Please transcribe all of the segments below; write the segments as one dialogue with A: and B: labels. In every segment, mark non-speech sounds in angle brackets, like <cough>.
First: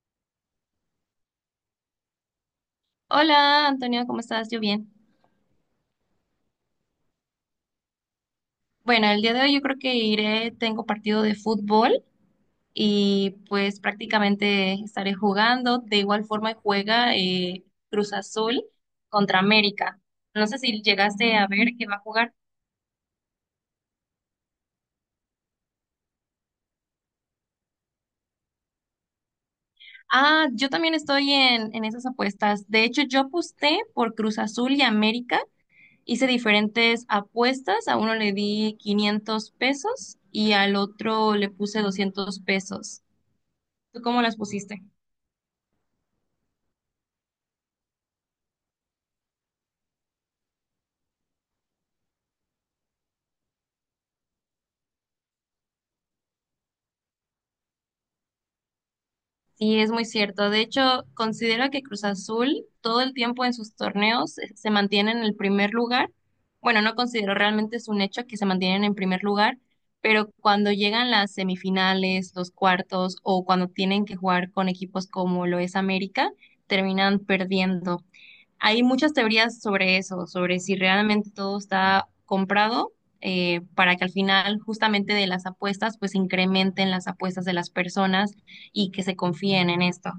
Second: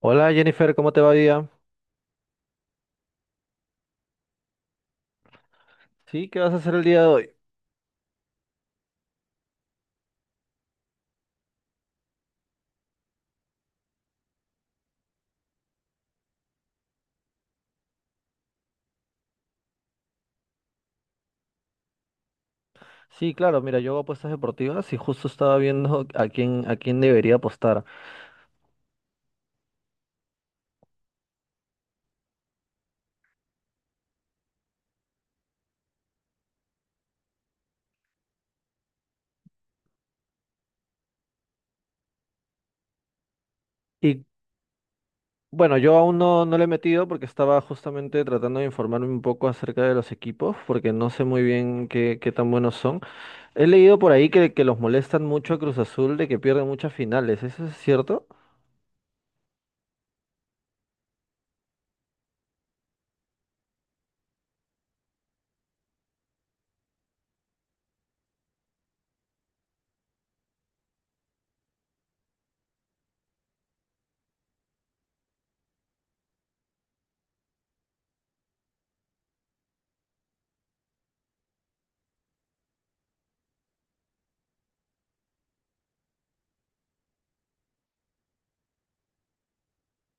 A: Hola Jennifer, ¿cómo te va día?
B: Hola Antonio, ¿cómo estás? Yo bien.
A: Sí, ¿qué vas a hacer el día de hoy?
B: Bueno, el día de hoy yo creo que iré, tengo partido de fútbol y pues prácticamente estaré jugando. De igual forma juega Cruz Azul contra América. No sé si llegaste a ver que va a jugar.
A: Sí, claro, mira, yo hago apuestas deportivas y justo estaba viendo <laughs> a quién debería apostar.
B: Ah, yo también estoy en esas apuestas. De hecho, yo aposté por Cruz Azul y América. Hice diferentes apuestas. A uno le di 500 pesos y al otro le puse 200 pesos. ¿Tú cómo
A: Y
B: las pusiste?
A: bueno, yo aún no le he metido porque estaba justamente tratando de informarme un poco acerca de los equipos, porque no sé muy bien qué, qué tan buenos son. He leído por ahí que los molestan mucho a Cruz Azul de que pierden muchas finales, ¿eso es cierto?
B: Sí, es muy cierto. De hecho, considero que Cruz Azul todo el tiempo en sus torneos se mantiene en el primer lugar. Bueno, no considero realmente, es un hecho que se mantienen en primer lugar, pero cuando llegan las semifinales, los cuartos o cuando tienen que jugar con equipos como lo es América, terminan perdiendo. Hay muchas teorías sobre eso, sobre si realmente todo está comprado para que al final justamente de las apuestas pues incrementen las apuestas de las personas y que se confíen en esto.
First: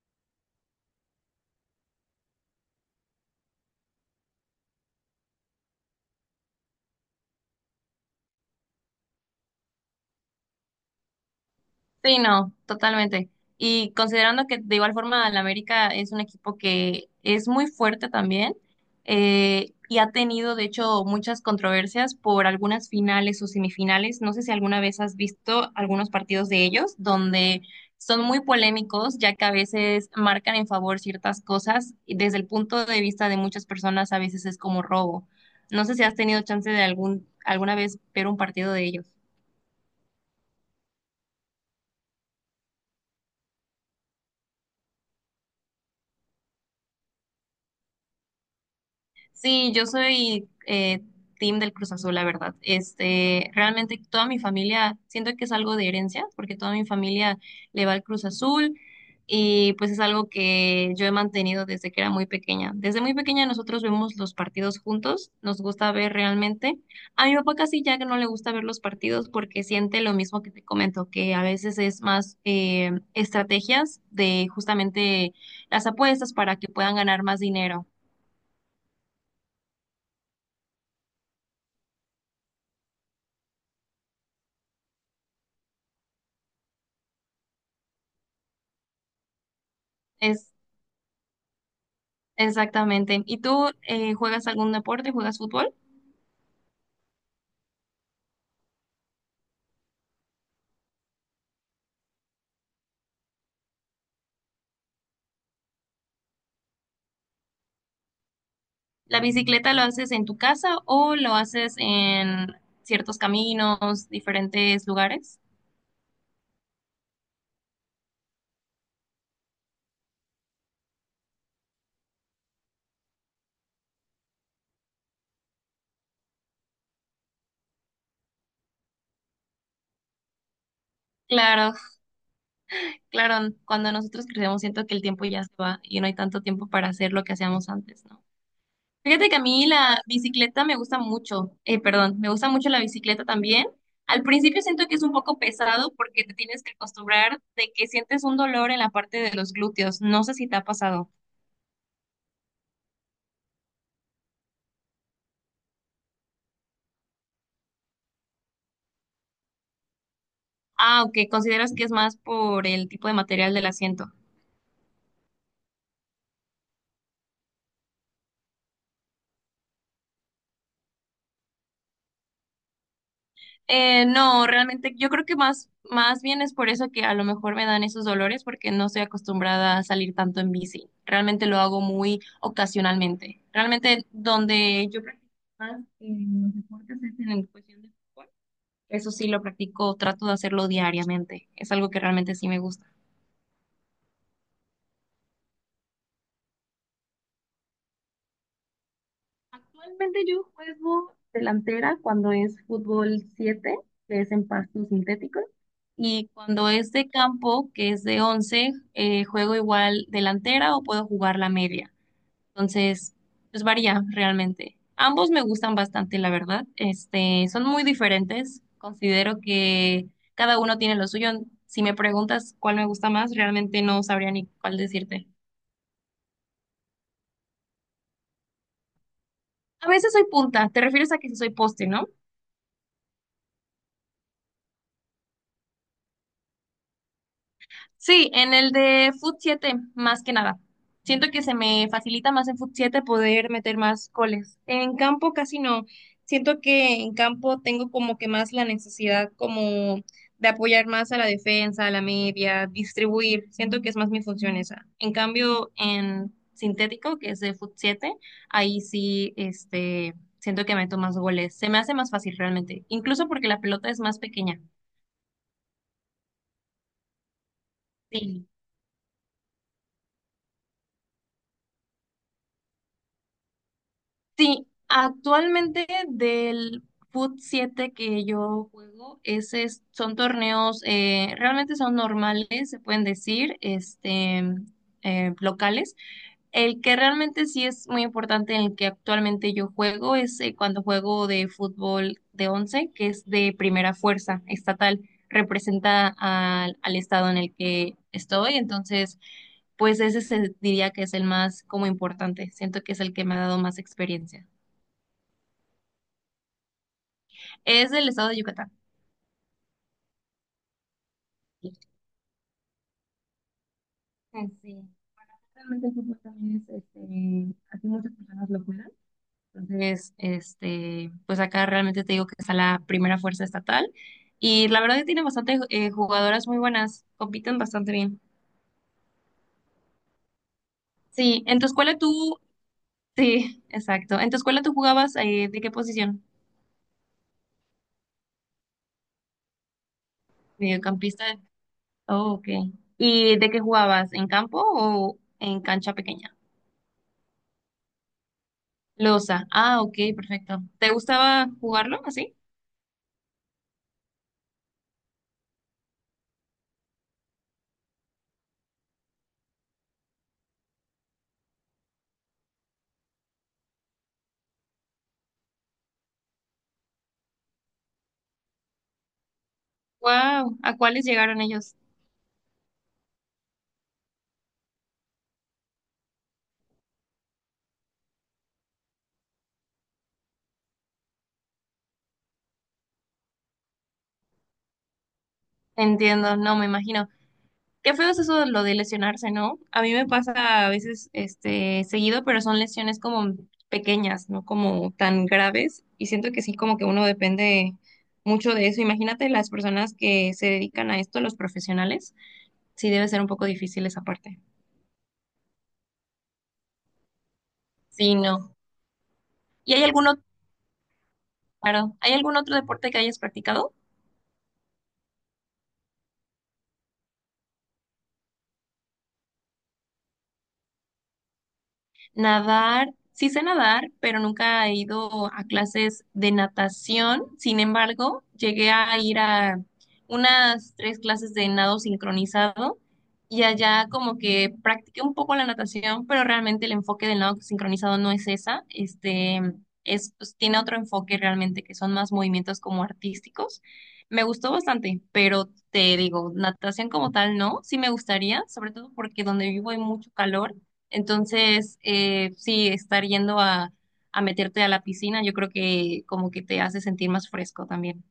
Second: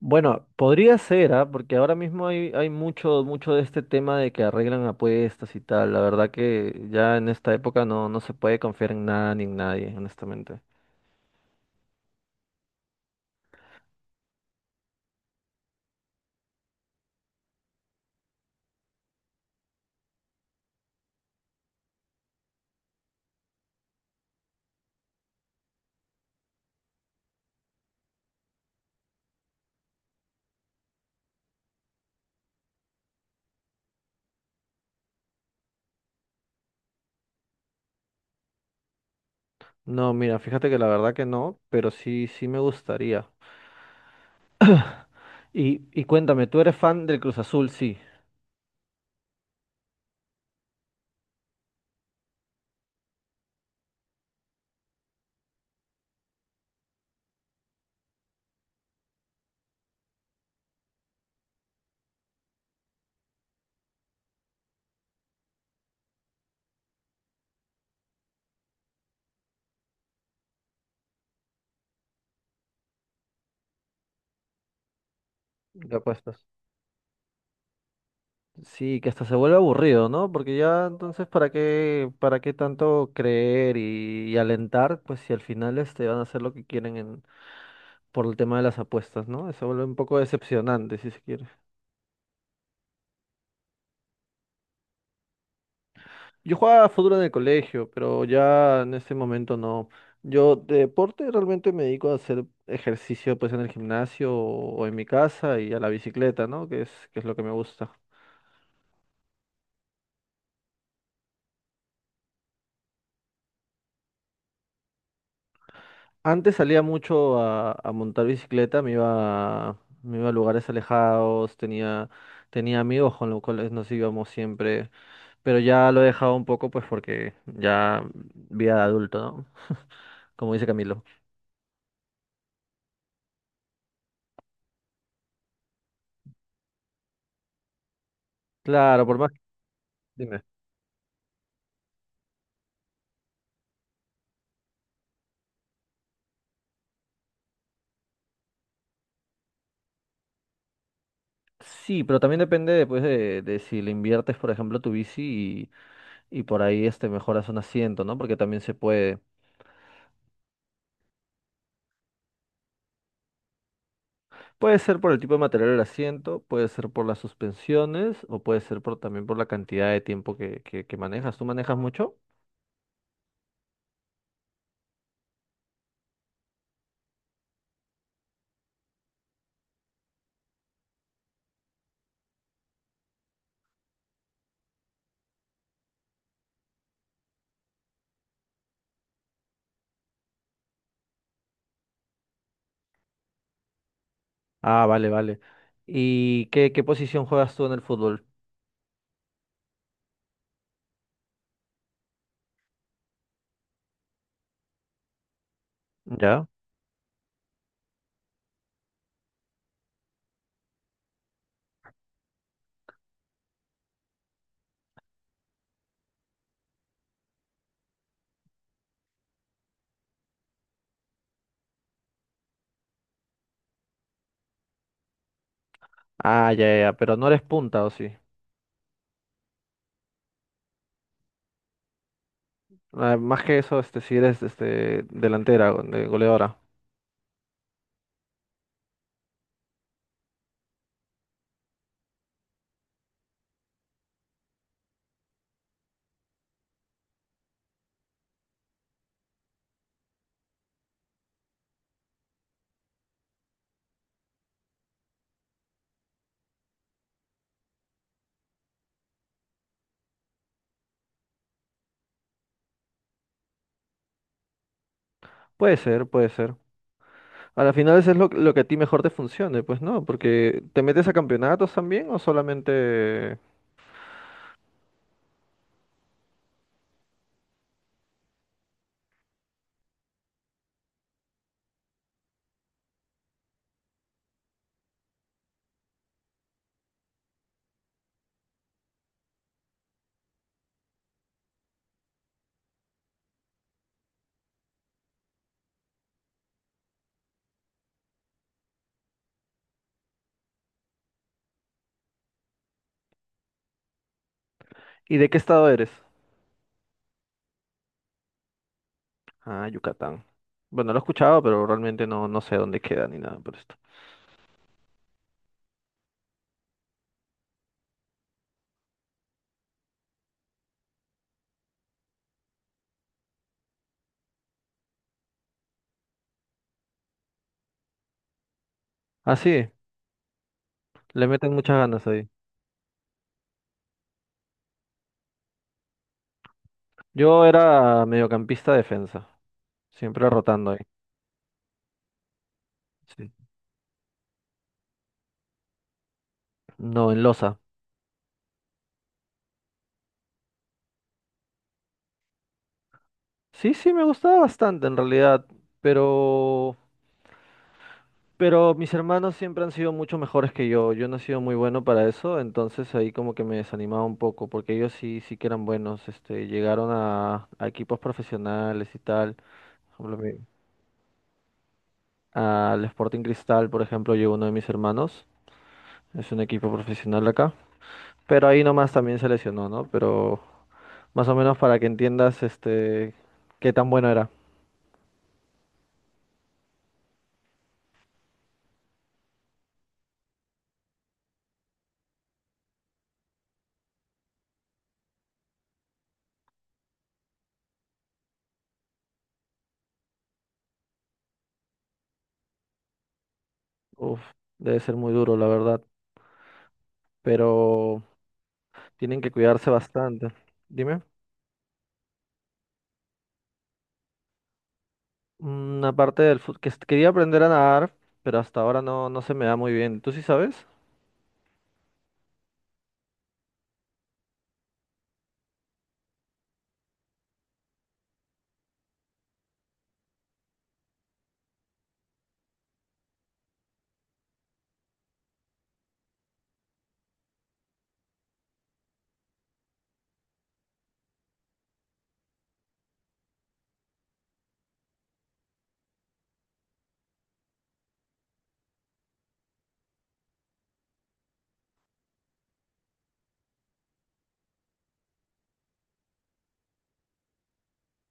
A: Bueno, podría ser, ¿ah? Porque ahora mismo hay mucho, mucho de este tema de que arreglan apuestas y tal. La verdad que ya en esta época no se puede confiar en nada ni en nadie, honestamente.
B: Sí, no, totalmente. Y considerando que de igual forma el América es un equipo que es muy fuerte también y ha tenido de hecho muchas controversias por algunas finales o semifinales. No sé si alguna vez has visto algunos partidos de ellos donde son muy polémicos ya que a veces marcan en favor ciertas cosas y desde el punto de vista de muchas personas a veces es como robo. No sé si has tenido chance de algún alguna vez ver un partido de ellos.
A: No, mira, fíjate que la verdad que no, pero sí, sí me gustaría. Y cuéntame, ¿tú eres fan del Cruz Azul? Sí.
B: Sí, yo soy team del Cruz Azul, la verdad. Este, realmente toda mi familia, siento que es algo de herencia, porque toda mi familia le va al Cruz Azul y pues es algo que yo he mantenido desde que era muy pequeña. Desde muy pequeña nosotros vemos los partidos juntos, nos gusta ver realmente. A mi papá casi ya que no le gusta ver los partidos porque siente lo mismo que te comento, que a veces es más estrategias de justamente las
A: De
B: apuestas
A: apuestas.
B: para que puedan ganar más dinero.
A: Sí, que hasta se vuelve aburrido, ¿no? Porque ya entonces, para qué tanto creer y alentar? Pues si al final este, van a hacer lo que quieren por el tema de las apuestas, ¿no? Se vuelve un poco
B: Es
A: decepcionante, si se quiere.
B: Exactamente. ¿Y tú juegas algún deporte? ¿Juegas fútbol?
A: Yo jugaba fútbol en el colegio, pero ya en este momento no. Yo de deporte realmente me dedico a hacer ejercicio pues en el gimnasio o en mi casa y a la bicicleta, ¿no? Que es lo que me gusta.
B: ¿La bicicleta lo haces en tu casa o lo haces en ciertos caminos, diferentes lugares?
A: Antes salía mucho a montar bicicleta, me iba, me iba a lugares alejados, tenía amigos con los cuales nos íbamos siempre, pero ya lo he dejado un poco pues porque ya vida de adulto, ¿no? Como dice Camilo.
B: Claro, claro. Cuando nosotros crecemos siento que el tiempo ya se va y no hay tanto tiempo para hacer lo que hacíamos antes, ¿no?
A: Claro, por
B: Fíjate
A: más,
B: que a mí la
A: dime.
B: bicicleta me gusta mucho. Perdón, me gusta mucho la bicicleta también. Al principio siento que es un poco pesado porque te tienes que acostumbrar de que sientes un dolor en la parte de los glúteos. No sé si te ha pasado.
A: Sí, pero también depende después de si le inviertes, por ejemplo, tu bici y por ahí este mejoras un asiento, ¿no? Porque también se puede,
B: Ah, ok, ¿consideras que es más por el tipo de material del asiento?
A: puede ser por el tipo de material del asiento, puede ser por las suspensiones o puede ser por también por la cantidad de tiempo que manejas. ¿Tú manejas mucho?
B: No, realmente yo creo que más bien es por eso que a lo mejor me dan esos dolores porque no estoy acostumbrada a salir tanto en bici. Realmente lo hago muy ocasionalmente. Realmente donde yo practico más los deportes es en cuestión de fútbol. Eso sí lo practico, trato de hacerlo diariamente. Es algo que realmente sí me gusta.
A: Ah, vale, vale. ¿Y qué, qué posición juegas tú en el fútbol?
B: Actualmente yo juego delantera cuando es fútbol 7, que es en pasto sintético, y
A: ¿Ya?
B: cuando es de campo, que es de once, juego igual delantera o puedo jugar la media. Entonces, pues varía realmente. Ambos me gustan bastante, la verdad. Este, son muy diferentes. Considero que cada uno tiene lo suyo. Si me preguntas cuál me gusta más, realmente no sabría ni cuál decirte.
A: Ah, ya, ya, ya, pero no eres punta, ¿o sí?
B: A veces soy punta, te refieres a que sí soy poste, ¿no?
A: Ah, más que eso, este, si eres este delantera, de goleadora.
B: Sí, en el de Foot 7, más que nada. Siento que se me facilita más en Foot 7 poder meter más goles. En campo casi no. Siento que en campo tengo como que más la necesidad como de apoyar más a la defensa, a la media, distribuir. Siento que es más mi función esa. En cambio, en sintético, que es de Foot 7, ahí sí, este, siento que meto más goles. Se me hace más fácil realmente, incluso porque la pelota es más pequeña.
A: Puede ser, puede ser. A la final eso es lo que a ti mejor te funcione, pues no, porque ¿te metes a campeonatos también o solamente...
B: Sí, actualmente del FUT 7 que yo juego, son torneos, realmente son normales, se pueden decir, este, locales. El que realmente sí es muy importante, en el que actualmente yo juego, es cuando juego de fútbol de 11, que es de primera fuerza estatal, representa al, al estado en el que estoy, entonces pues ese se diría que es el más como importante. Siento que es el que me ha dado más experiencia.
A: ¿Y de qué estado eres?
B: Es del estado de Yucatán.
A: Ah, Yucatán. Bueno, lo he escuchado, pero realmente no, no sé dónde queda ni nada por esto.
B: Ah, sí, realmente el fútbol también es, este, así muchas personas lo juegan. Entonces, este, pues acá realmente te digo que está la primera fuerza estatal y la verdad que tiene bastante jugadoras muy buenas, compiten bastante bien.
A: Ah, sí, le
B: Sí,
A: meten
B: en tu
A: muchas
B: escuela
A: ganas ahí.
B: tú, sí, exacto. ¿En tu escuela tú jugabas de qué posición?
A: Yo era mediocampista defensa, siempre rotando ahí.
B: Mediocampista. Oh, ok.
A: Sí.
B: ¿Y de qué jugabas? ¿En campo o en cancha pequeña?
A: No, en Loza.
B: Losa. Ah, ok, perfecto. ¿Te gustaba jugarlo así?
A: Sí, sí, me gustaba bastante en realidad, pero Pero mis hermanos siempre han sido mucho mejores que yo. Yo no he sido muy bueno para eso, entonces ahí como que me desanimaba un poco, porque ellos sí, sí que eran buenos. Este, llegaron a equipos profesionales y tal. Por ejemplo,
B: Wow, ¿a cuáles llegaron ellos?
A: al Sporting Cristal, por ejemplo, llegó uno de mis hermanos. Es un equipo profesional de acá. Pero ahí nomás también se lesionó, ¿no? Pero más o menos para que entiendas, este, qué tan bueno era.
B: Entiendo, no me imagino. Qué feo es eso de lo de lesionarse, ¿no? A mí me pasa a veces este seguido, pero son lesiones como pequeñas, no como tan graves y siento que sí como que uno depende mucho de eso. Imagínate las personas que se dedican a esto, los profesionales. Sí debe ser un poco difícil esa
A: Uf,
B: parte.
A: debe ser muy duro, la verdad. Pero
B: Sí, no.
A: tienen que cuidarse
B: ¿Y hay alguno
A: bastante. Dime.
B: Claro. ¿Hay algún otro deporte que hayas practicado?
A: Una parte del fútbol que quería aprender a nadar, pero hasta ahora no, no se me da muy bien. ¿Tú sí sabes?
B: Nadar, sí sé nadar, pero nunca he ido a clases de natación. Sin embargo, llegué a ir a unas tres clases de nado sincronizado y allá como que practiqué un poco la natación, pero realmente el enfoque del nado sincronizado no es esa. Este es, pues, tiene otro enfoque realmente que son más movimientos como artísticos. Me gustó bastante, pero te digo, natación como tal no, sí me gustaría, sobre todo porque donde vivo hay mucho calor, entonces, sí, estar yendo a, meterte a la piscina, yo creo que como que te hace sentir más fresco también.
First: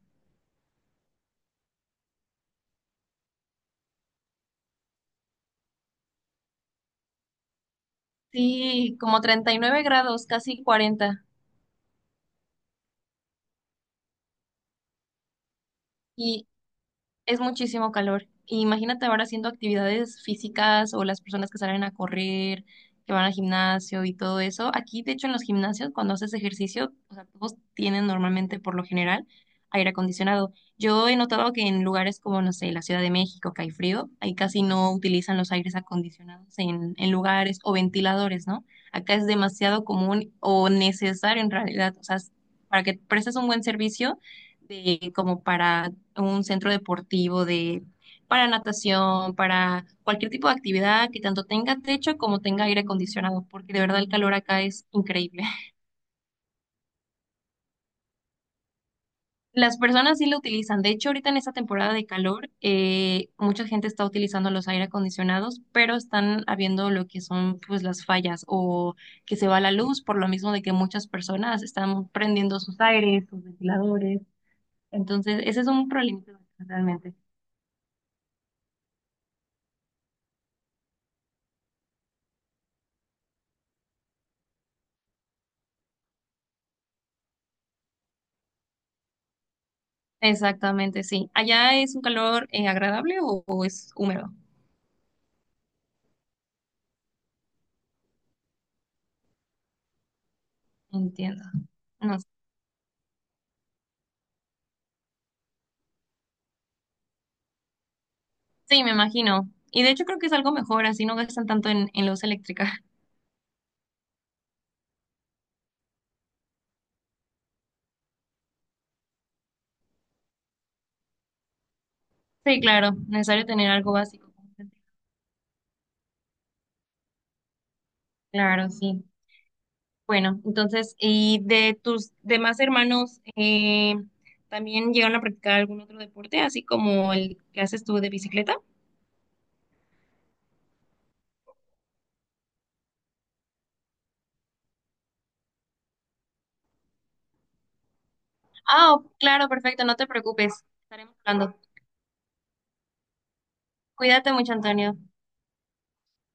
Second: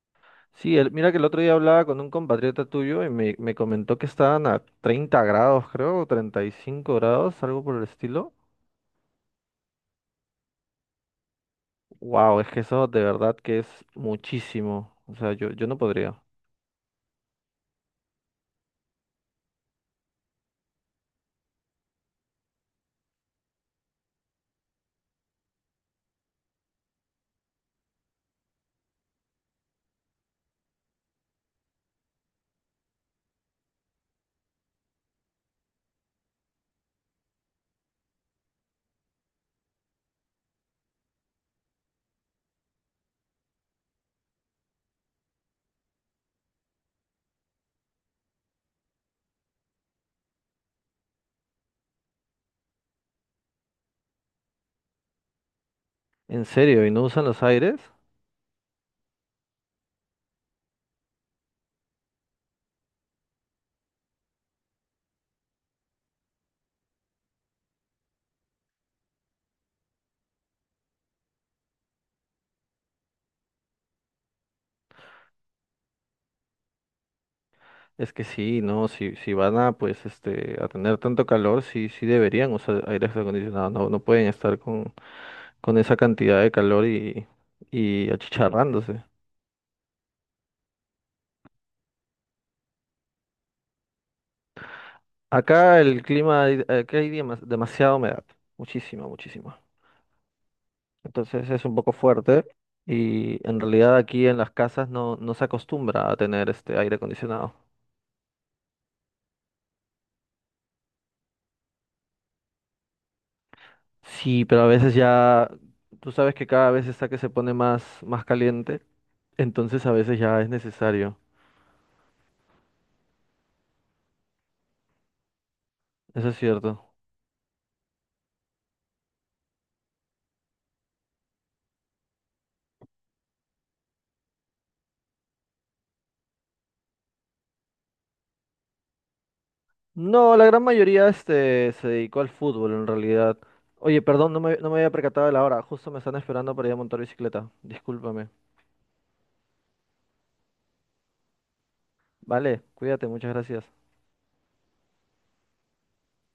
A: Sí, el- mira que el otro día hablaba con un compatriota tuyo y me comentó que estaban a 30 grados, creo, o 35 grados, algo por el estilo.
B: Sí, como 39 grados, casi 40.
A: Wow, es que eso de verdad que es muchísimo. O sea, yo no podría.
B: Y, Es muchísimo calor. Y imagínate ahora haciendo actividades físicas o las personas que salen a correr, que van al gimnasio y todo eso. Aquí, de hecho, en los gimnasios, cuando haces ejercicio, o sea, todos tienen normalmente, por lo general, aire acondicionado. Yo he notado que en lugares como, no sé, la Ciudad de México, que hay frío, ahí casi no utilizan los aires acondicionados en lugares o ventiladores, ¿no? Acá es demasiado común o necesario en realidad. O sea, para que prestes un buen servicio de como para un centro deportivo de, para natación, para cualquier tipo de actividad que tanto tenga techo como tenga aire acondicionado, porque de verdad el calor acá es increíble. <laughs>
A: ¿En serio? ¿Y no usan los aires?
B: Las personas sí lo utilizan. De hecho, ahorita en esta temporada de calor, mucha gente está utilizando los aire acondicionados, pero están habiendo lo que son pues las fallas o que se va la luz por lo mismo de que muchas personas están prendiendo sus aires, sus ventiladores. Entonces, ese es un problema realmente.
A: Es que sí, no, si van a pues este a tener tanto calor, sí, sí deberían usar aire acondicionado, no, no pueden estar con esa cantidad de calor y achicharrándose.
B: Exactamente, sí. ¿Allá es un calor agradable o es húmedo?
A: Acá el clima, acá hay demasiada humedad, muchísima, muchísima.
B: Entiendo.
A: Entonces es un poco
B: No sé.
A: fuerte y en realidad aquí en las casas no, no se acostumbra a tener este aire acondicionado.
B: Sí, me imagino. Y de hecho creo que es algo mejor, así no gastan tanto en luz eléctrica. <laughs>
A: Sí, pero a veces ya, tú sabes que cada vez está que se pone más, más caliente, entonces a veces ya es necesario.
B: Sí, claro, necesario tener algo básico.
A: Eso es cierto.
B: Claro, sí. Bueno, entonces, ¿y de tus demás hermanos también llegaron a practicar algún otro deporte, así como el que haces tú de bicicleta?
A: No, la gran mayoría este, se dedicó al fútbol en realidad. Oye, perdón, no no me había percatado de la hora. Justo me están esperando para ir a montar bicicleta. Discúlpame.
B: Ah, claro, perfecto, no te preocupes. Estaremos hablando.
A: Vale, cuídate, muchas gracias.
B: Cuídate mucho, Antonio.